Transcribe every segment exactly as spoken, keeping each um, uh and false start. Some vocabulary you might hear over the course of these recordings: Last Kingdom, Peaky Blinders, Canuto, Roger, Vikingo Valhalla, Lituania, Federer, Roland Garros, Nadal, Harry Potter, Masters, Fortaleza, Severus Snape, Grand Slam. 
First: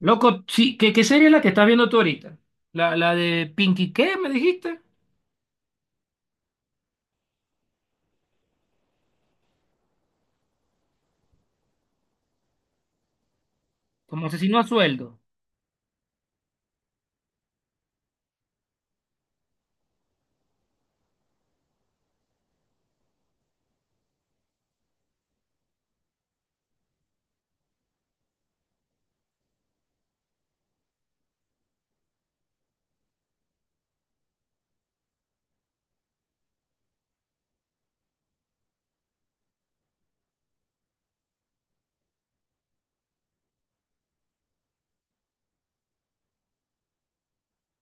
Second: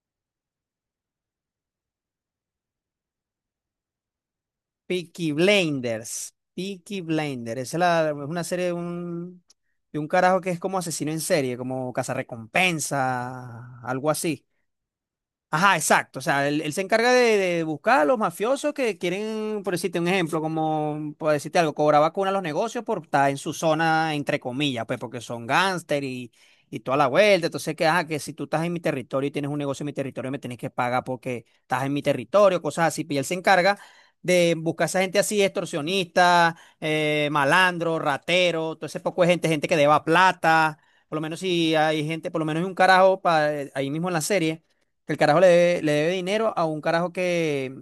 Loco, sí, ¿qué, qué serie es la que estás viendo tú ahorita? La, la de Pinky, ¿qué me dijiste? Peaky Blinders. Peaky Blinders. Esa es, la- es una serie de un, de un carajo que es como asesino en serie, como cazarrecompensa, algo Como así. asesino a sueldo. Ajá, exacto. O sea, él, él se encarga de, de buscar a los mafiosos que quieren, por decirte un ejemplo, como, por decirte algo, cobrar vacuna a los negocios por estar en su zona, entre comillas, pues porque son gángster y, y toda la vuelta. Entonces, que, ajá, que si tú estás en mi territorio y tienes un negocio en mi territorio, me tienes que pagar porque estás en mi territorio, cosas así. Pues, y él se encarga de buscar a esa gente así, extorsionista, eh, malandro, ratero, todo ese poco de gente, gente que deba plata. Por lo menos si hay gente, por lo menos hay un carajo pa- eh, ahí mismo en la serie que el carajo le debe, le debe dinero a un carajo que,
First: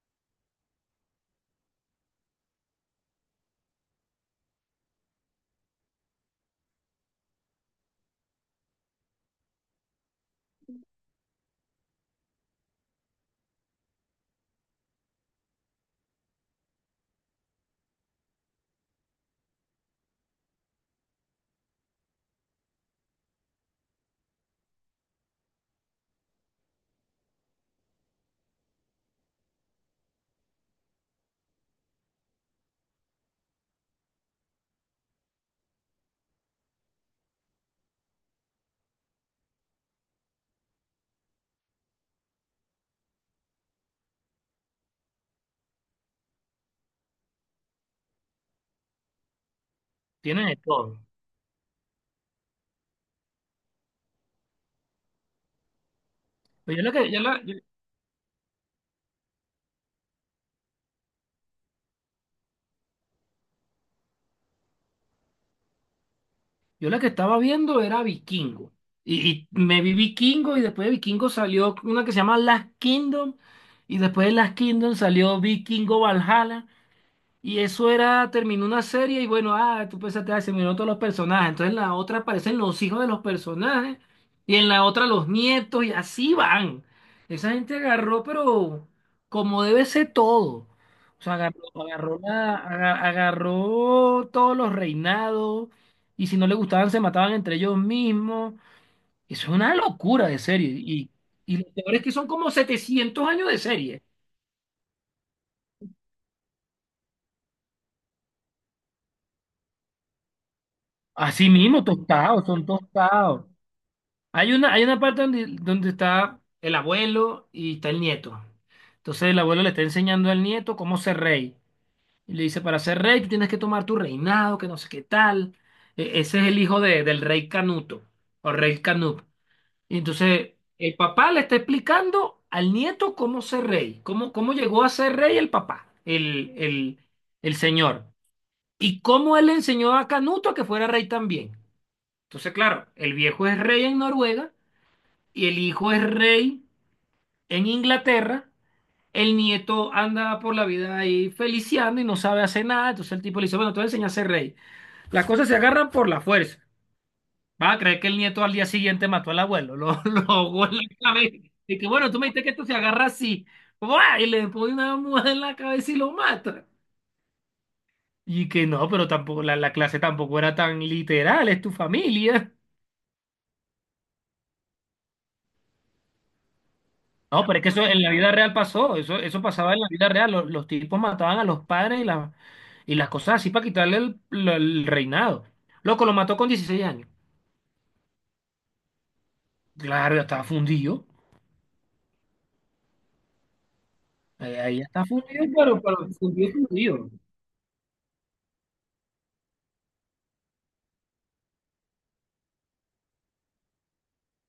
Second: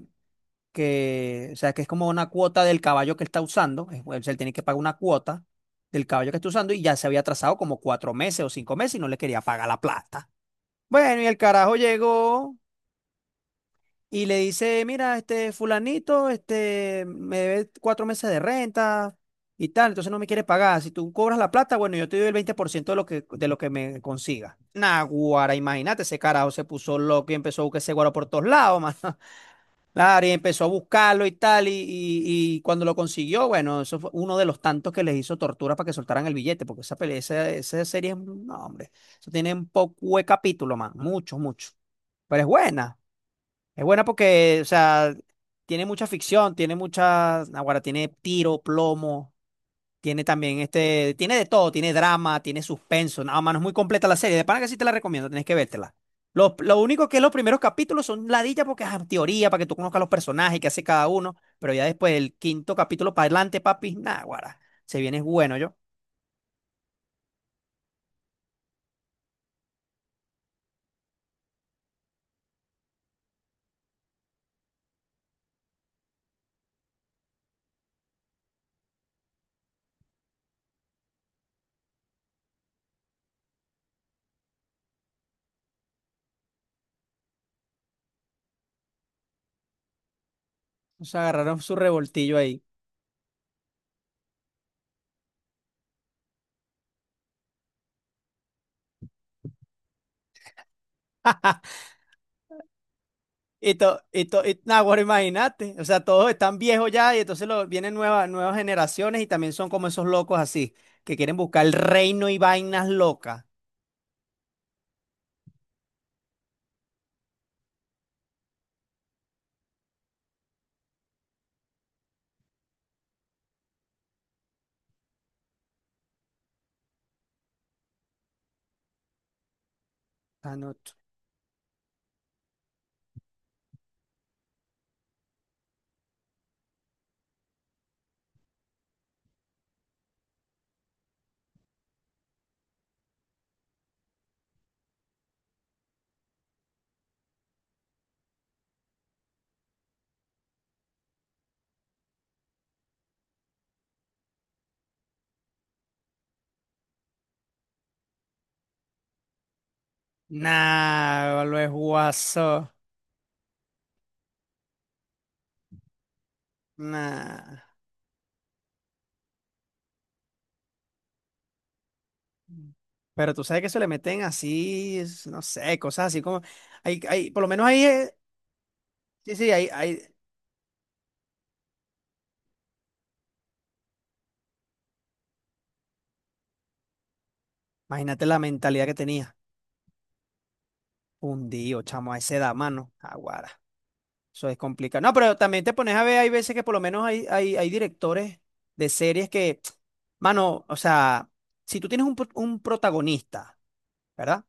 que, o sea, que es como una cuota del caballo que él está usando. es- O sea, él tiene que pagar una cuota del caballo que está usando y ya se había atrasado como cuatro meses o cinco meses y no le quería pagar la plata. Bueno, y el carajo llegó y le dice, mira, este fulanito, este, me debe cuatro meses de renta y tal, entonces no me quiere pagar. Si tú cobras la plata, bueno, yo te doy el veinte por ciento de lo que, de lo que me consiga. Naguara, imagínate, ese carajo se puso loco y empezó a buscar ese guaro por todos lados, mano. Claro, y empezó a buscarlo y tal, y, y- y cuando lo consiguió, bueno, eso fue uno de los tantos que les hizo tortura para que soltaran el billete, porque esa pelea, esa, esa serie, es un- no, hombre, eso tiene un poco de capítulo, man, mucho mucho. Pero es buena, es buena porque, o sea, tiene mucha ficción, tiene mucha, ahora tiene tiro, plomo, tiene Tiene de también todo. este, tiene de todo, tiene drama, tiene suspenso, nada más, no es muy completa la serie. De pana que sí te la recomiendo, tenés que vértela. Lo, Pero lo yo la único que, que yo es los la, yo, primeros capítulos son ladilla porque es teoría para que tú conozcas los personajes que hace cada uno, pero ya después del quinto capítulo para adelante, papi, nada, guara, se viene es bueno yo. yo la que estaba viendo era Vikingo. Y, y me vi Vikingo, y después de Vikingo salió una que se llama Last Kingdom. Y después de Last Kingdom salió Vikingo Valhalla. Y eso era, terminó una serie y bueno, ah, tú pensaste, ah, se miraron todos los personajes. Entonces en la otra aparecen los hijos de los personajes, y en la otra los nietos, y así van. Esa gente agarró, pero como debe ser todo. Se O sea, agarraron agarró, su agarró, revoltillo la- ahí. aga- agarró todos los reinados, y si no le gustaban se mataban entre ellos mismos. Eso es una locura de serie. Y, y lo peor es que son como setecientos años de Y to, serie. y to, y, nah, guara, imagínate, o sea, todos están viejos ya y entonces lo, vienen nuevas, nuevas generaciones y también son como esos locos así, que quieren Así buscar el mismo, reino y tostados, son vainas locas. tostados. Hay una, hay una parte donde, donde está el abuelo y está el nieto. Entonces el abuelo le está enseñando al nieto cómo ser rey. Y le dice, para ser rey tú tienes que tomar tu reinado, que no sé qué tal. E- ese es el hijo de- del rey Canuto o rey Canut. Y entonces Anoto. el papá le está explicando al nieto cómo ser rey, cómo, cómo llegó a ser rey el papá, el, el, el señor. Y cómo él le enseñó a Canuto a que fuera rey también. Entonces, claro, el viejo es rey en Noruega y el hijo es rey en Inglaterra, el nieto anda por la vida ahí feliciando y no sabe hacer nada, entonces el tipo le dice, bueno, te voy a enseñar a ser rey. Las cosas se agarran por la fuerza. Va a creer que el nieto al día siguiente mató al abuelo, lo, lo ahogó en la Nah, cabeza. lo es Y que bueno, tú me dijiste que esto guaso. se agarra así. ¡Buah! Y le pone una muda en la cabeza y lo mata. Nah. Y que no, pero tampoco la, la clase tampoco era tan literal, es tu familia. Pero tú sabes que se le meten así, es- no sé, cosas así como. Hay, hay, por No, lo pero es menos que ahí. eso en la eh, vida real pasó, eso, Sí, eso sí, ahí, pasaba en la ahí. vida real, los, los tipos mataban a los padres y, la- y las cosas así para quitarle el, lo- el reinado. Loco, lo mató con dieciséis años. Imagínate la mentalidad que tenía. Claro, ya estaba fundido, Hundido, chamo, a esa edad, mano. Aguara. Eso ahí es ahí ya complicado. está No, pero fundido, también te pero, pones a pero ver, hay fundido, veces que por lo menos fundido. hay, hay, hay directores de series que, mano, o sea, si tú tienes un, pro- un protagonista, ¿verdad?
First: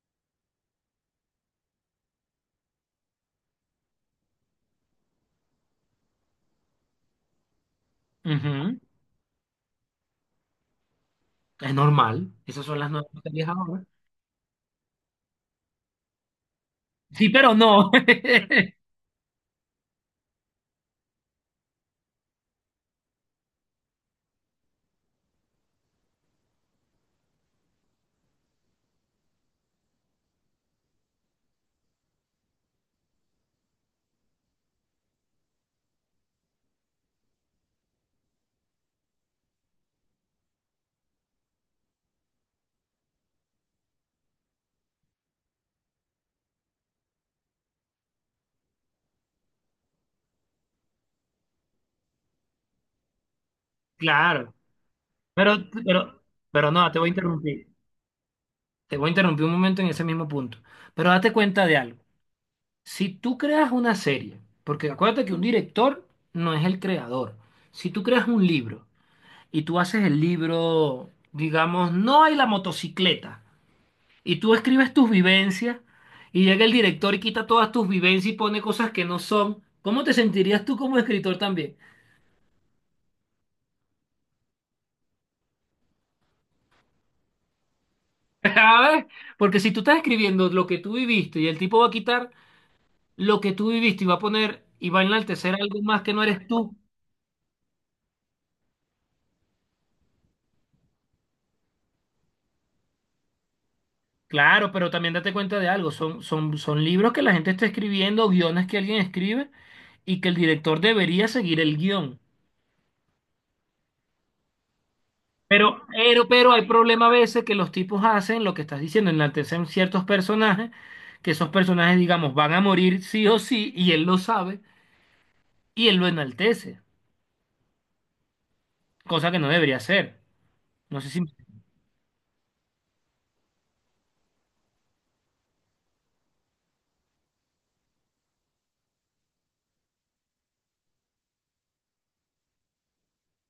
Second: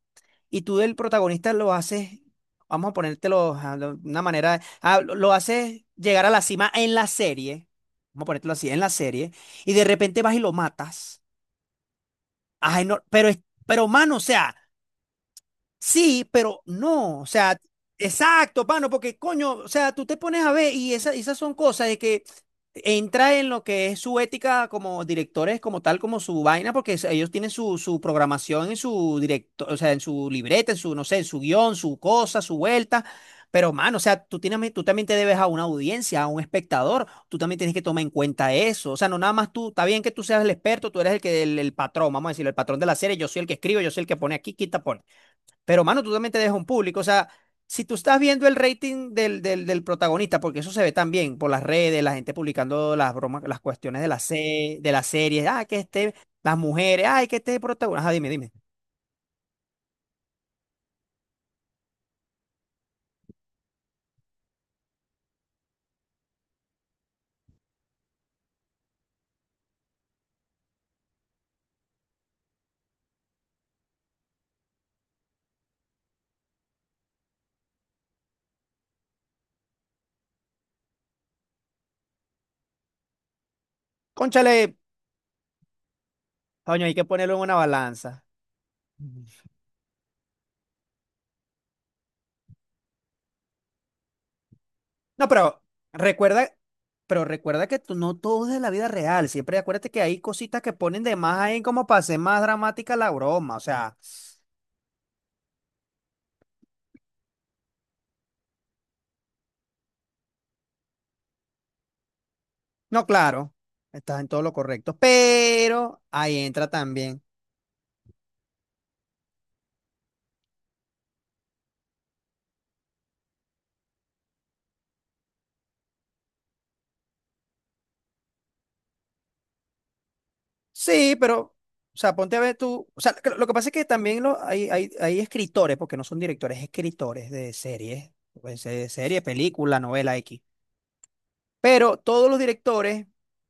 Y tú del protagonista lo haces, vamos a ponértelo a lo- una manera, ah, lo, lo haces llegar a la cima en la serie, vamos a ponértelo así, en Ujú. la serie, y de repente vas y lo matas. Es normal, esas son Ay, las no, nuevas pero, es- teorías ahora. pero, mano, o sea. Sí, pero no, o Sí, pero sea, no. exacto, mano, porque coño, o sea, tú te pones a ver y esa- esas son cosas de que entra en lo que es su ética como directores, como tal, como su vaina, porque es- ellos tienen su, su programación en su directo, o sea, en su libreta, en su, no sé, en su guión, su cosa, su vuelta. Pero, mano, o sea, tú tienes, tú también te debes a una audiencia, a un espectador, tú también tienes que tomar en cuenta eso. O sea, no nada más tú, está bien que tú seas el experto, tú eres el que, el, el patrón, vamos a decirlo, el patrón de la serie, yo soy el que escribo, yo soy el que pone aquí, quita, pone. Pero, mano, tú también te dejas un público. O sea, si tú estás viendo el rating del, del, del protagonista, porque eso se ve también por las redes, la gente publicando las bromas, las cuestiones de la, Claro, se- de las series pero, ah, que este, pero, las pero no, te mujeres, voy a ay, que este interrumpir, protagonista. Ajá, dime, dime. te voy a interrumpir un momento en ese mismo punto. Pero date cuenta de algo. Si tú creas una serie, porque acuérdate que un director no es el creador. Si tú creas un libro y tú haces el libro, digamos, no hay la motocicleta, y tú escribes tus vivencias, y llega el director y quita todas tus vivencias y pone cosas que no son, ¿cómo te sentirías tú como escritor también? Cónchale, coño, hay que ponerlo en una balanza. A ver, Ujú. porque si tú estás escribiendo lo que tú viviste y el tipo va a quitar lo que tú viviste y va a poner y va a No, enaltecer pero algo más que no eres recuerda, tú. pero recuerda que tú no todo es de la vida real. Siempre acuérdate que hay cositas que ponen de más ahí como para hacer más dramática la broma. O sea, Claro, pero también date cuenta de algo, son, son, son libros que la gente está escribiendo, guiones que alguien escribe y que el director debería seguir el guión. no, claro, estás en todo lo correcto. Pero, Pero pero, ahí pero hay entra problema a también. veces que los tipos hacen lo que estás diciendo, enaltecen ciertos personajes, que esos personajes, digamos, van a morir sí o sí, y él lo sabe, y él lo enaltece, cosa que no debería hacer. No sé Sí, si... pero, o sea, ponte a ver tú, o sea, lo lo que pasa es que también lo- hay, hay, hay escritores, porque no son directores, escritores de series, pues, de serie, película, novela X. Pero todos los directores,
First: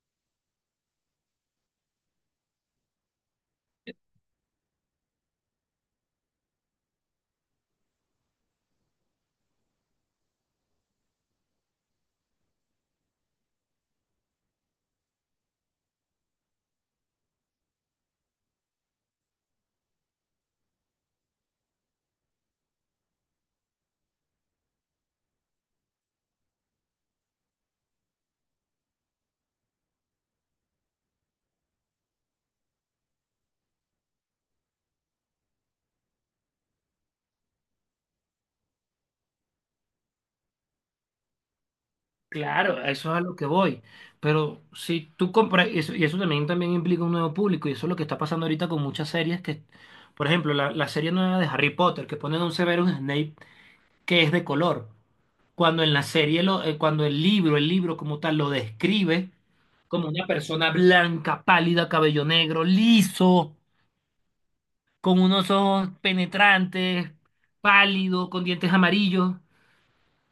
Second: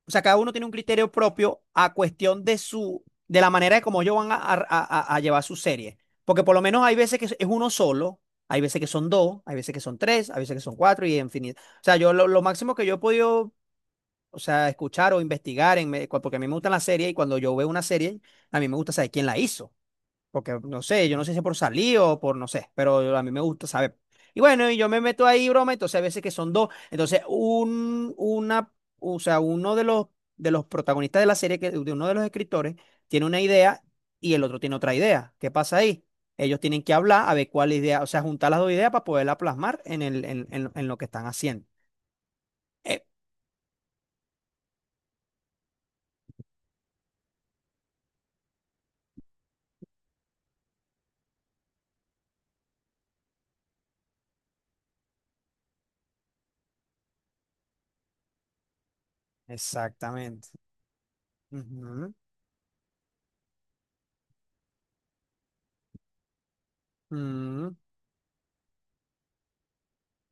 o sea, cada uno tiene un criterio propio a cuestión de su, de la manera de cómo ellos van a, a, a- a llevar su serie. Porque por lo menos hay veces que es es uno solo, hay veces que son dos, hay veces que son tres, hay veces que son cuatro y infinito. O sea, yo lo, lo, máximo que yo he podido o sea, escuchar o investigar, en, me- cua- porque a mí me gustan las series y cuando yo veo una serie, a mí me gusta saber quién la hizo, porque no sé, yo no sé si es por salir o por no sé, pero yo- a mí me gusta saber. Y bueno, y yo me meto ahí, broma, entonces a veces que son dos, entonces un, una, o sea, uno de los, de los, protagonistas de la serie, que, de uno de los escritores, tiene una idea y el otro tiene otra idea. ¿Qué pasa ahí? Ellos tienen que hablar a ver cuál idea, o sea, juntar las dos ideas para poderla plasmar en el, en, en- en lo que están haciendo. Claro, a Eh, eso es a lo que voy. Pero si tú compras, y eso, y eso también, también implica un nuevo público, y eso es lo que está pasando ahorita con muchas series que, por ejemplo, la, la serie nueva de Harry Potter, que ponen a un Severus Snape que es de color, cuando en la serie, lo, eh, cuando el libro, el libro como tal, lo describe como una Exactamente. persona blanca, pálida, Ujú. cabello negro, liso, con unos ojos penetrantes, Mm, pálido, con dientes amarillos.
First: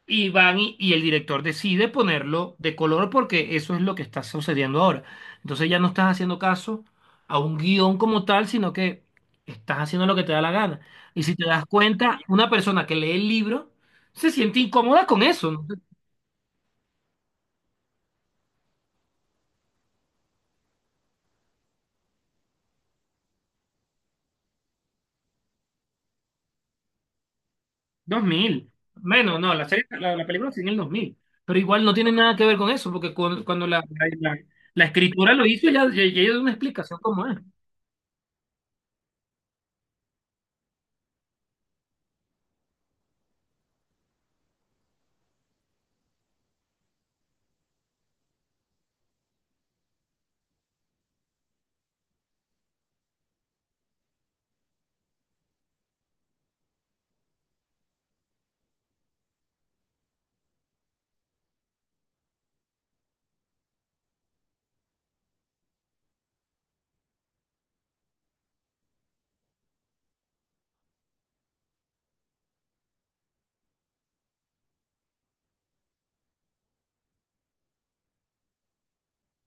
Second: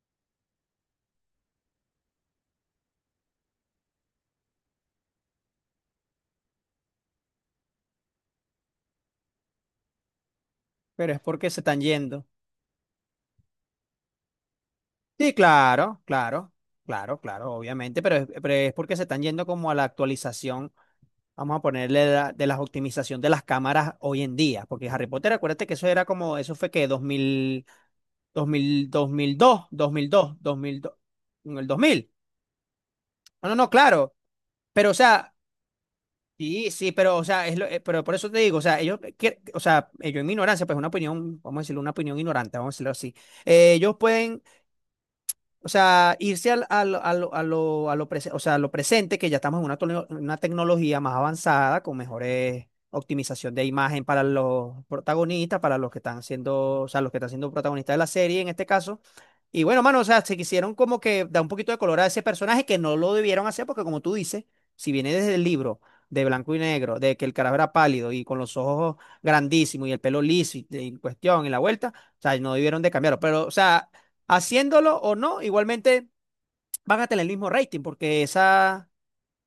Y van y, y el director decide ponerlo de color porque eso es lo que está sucediendo ahora. Entonces ya no estás haciendo caso a un guión como tal, sino que estás haciendo lo que te da la gana. pero es Y si te porque se das están cuenta, yendo. una persona que lee el libro se siente incómoda con Sí, eso, ¿no? claro, claro, claro, claro, obviamente, pero es, pero es porque se están yendo como a la actualización, vamos a ponerle la- de la optimización de las cámaras hoy en día, porque Harry Potter, acuérdate que eso era como, eso fue que dos dos dos dos mil mil dos mil bueno, no, dos, la serie, dos mil la, la dos película dos sigue en el mil dos dos mil en Pero el dos igual no mil tiene nada que ver con eso, porque cu- No, no, cuando, no, la, la, claro, la- la pero o escritura sea, lo hizo, ya, ya, ya dio una sí, sí, explicación pero o como es. sea, es lo- eh, pero por eso te digo, o sea, ellos, quier- o sea, ellos en mi ignorancia, pues una opinión, vamos a decirlo, una opinión ignorante, vamos a decirlo así. eh, ellos pueden, o sea, irse al, al- a lo, a lo- a lo prese- o sea, a lo presente, que ya estamos en una, tole- una tecnología más avanzada, con mejores optimización de imagen para los protagonistas, para los que están siendo, o sea, los que están siendo protagonistas de la serie en este caso. Y bueno, mano, o sea, se quisieron como que dar un poquito de color a ese personaje que no lo debieron hacer, porque como tú dices, si viene desde el libro de blanco y negro, de que el carajo era pálido y con los ojos grandísimos y el pelo liso y, y cuestión y la vuelta. O sea, no debieron de cambiarlo. Pero, o sea, haciéndolo o no, igualmente van a tener el mismo rating porque esa,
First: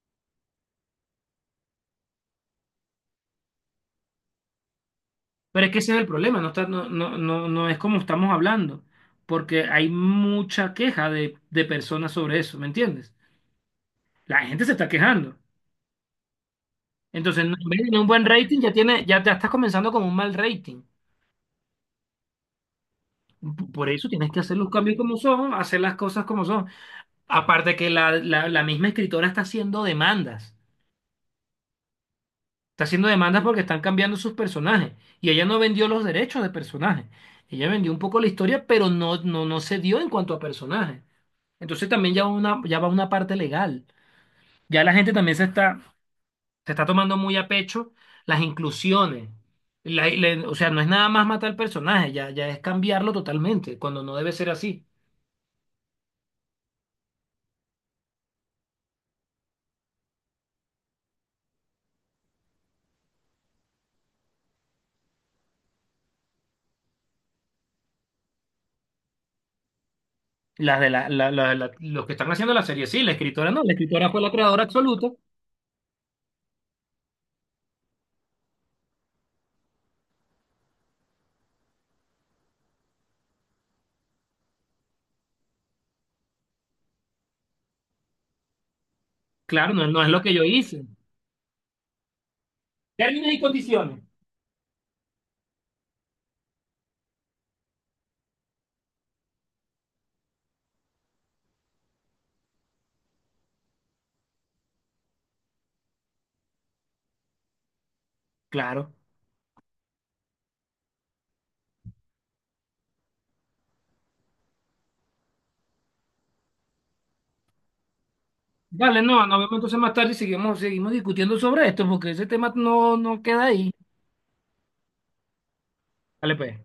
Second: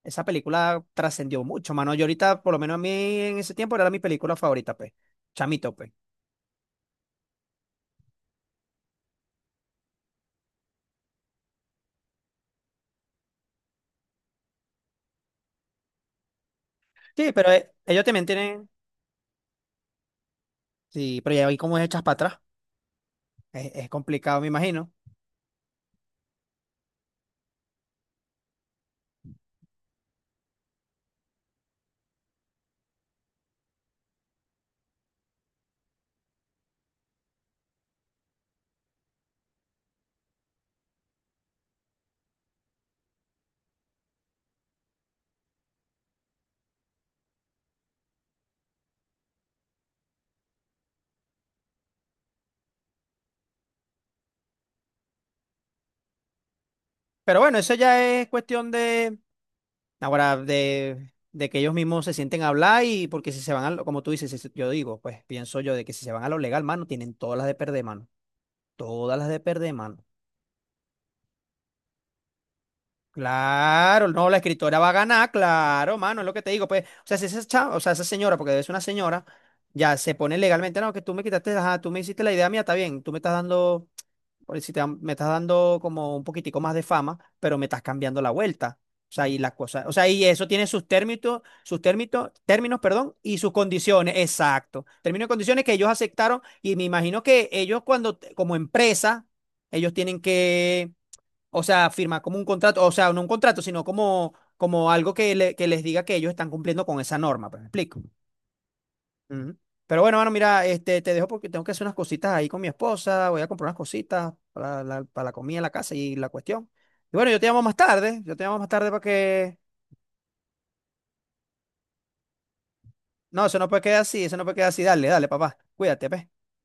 esa película trascendió mucho, mano. Yo ahorita, por lo menos a mí en ese tiempo, era mi película favorita, pues. Pero es Chamito, que pues. ese es el problema, no está, no, no, no, no es como estamos hablando, porque hay mucha queja de, de personas sobre eso, ¿me entiendes? La gente se está quejando. Sí, Entonces, pero no- en eh, vez de tener ellos un también buen rating, tienen. ya tiene, ya, ya estás comenzando con un mal rating. Sí, pero ya vi cómo es echas para atrás. P- Es, es Por eso tienes que complicado, me hacer los imagino. cambios como son, hacer las cosas como son. Aparte que la, la, la misma escritora está haciendo demandas. Está haciendo demandas porque están cambiando sus personajes. Y ella no vendió los derechos de personajes. Ella vendió un poco la historia, pero no, no, no se dio en cuanto a personajes. Entonces también ya, una, ya va una parte legal. Ya la gente también se está, se está tomando muy a pecho las inclusiones. La- la- o sea, no es nada más matar al personaje, ya, ya es cambiarlo totalmente, cuando no debe ser así. Pero bueno, eso ya es cuestión de. Ahora, de, de que ellos mismos se sienten a hablar y porque si se van a lo, como tú dices, si se- yo digo, pues pienso yo de que si se van a lo legal, mano, tienen todas las de perder, mano. Todas las de perder, mano. Las de la, la- la- la- los que están haciendo la serie, sí, la escritora no, la Claro, escritora fue no, la la creadora escritora va a absoluta. ganar, claro, mano, es lo que te digo, pues, o sea, si esa chava, o sea, esa señora, porque debe ser una señora, ya se pone legalmente, no, que tú me quitaste, ajá, tú me hiciste la idea mía, está bien, tú me estás dando, por si te, dan- me estás dando como un poquitico más de fama, pero me estás cambiando la vuelta, o sea, y las Claro, no, cosas, es- o no sea, es lo y que yo eso tiene sus hice. términos, sus términos, términos, perdón, Términos y y sus condiciones. condiciones, exacto, términos y condiciones que ellos aceptaron, y me imagino que ellos cuando, como empresa, ellos tienen que o sea, firmar como un contrato, o sea, no un contrato, sino como, como algo que, le- que les diga que ellos están cumpliendo con esa norma, pues, ¿me explico? Claro. Ujú. Pero bueno, mano, mira, este, te dejo porque tengo que hacer unas cositas ahí con mi esposa, voy a comprar unas cositas para la, para la comida, la casa y la cuestión. Y bueno, yo te llamo más tarde, yo te llamo más tarde para Vale, no, nos vemos que... entonces más tarde y seguimos, seguimos discutiendo sobre esto, porque ese tema no, no No, queda eso no ahí. puede quedar así, eso no puede quedar así, dale, dale, papá, cuídate, pues. Dale, pues.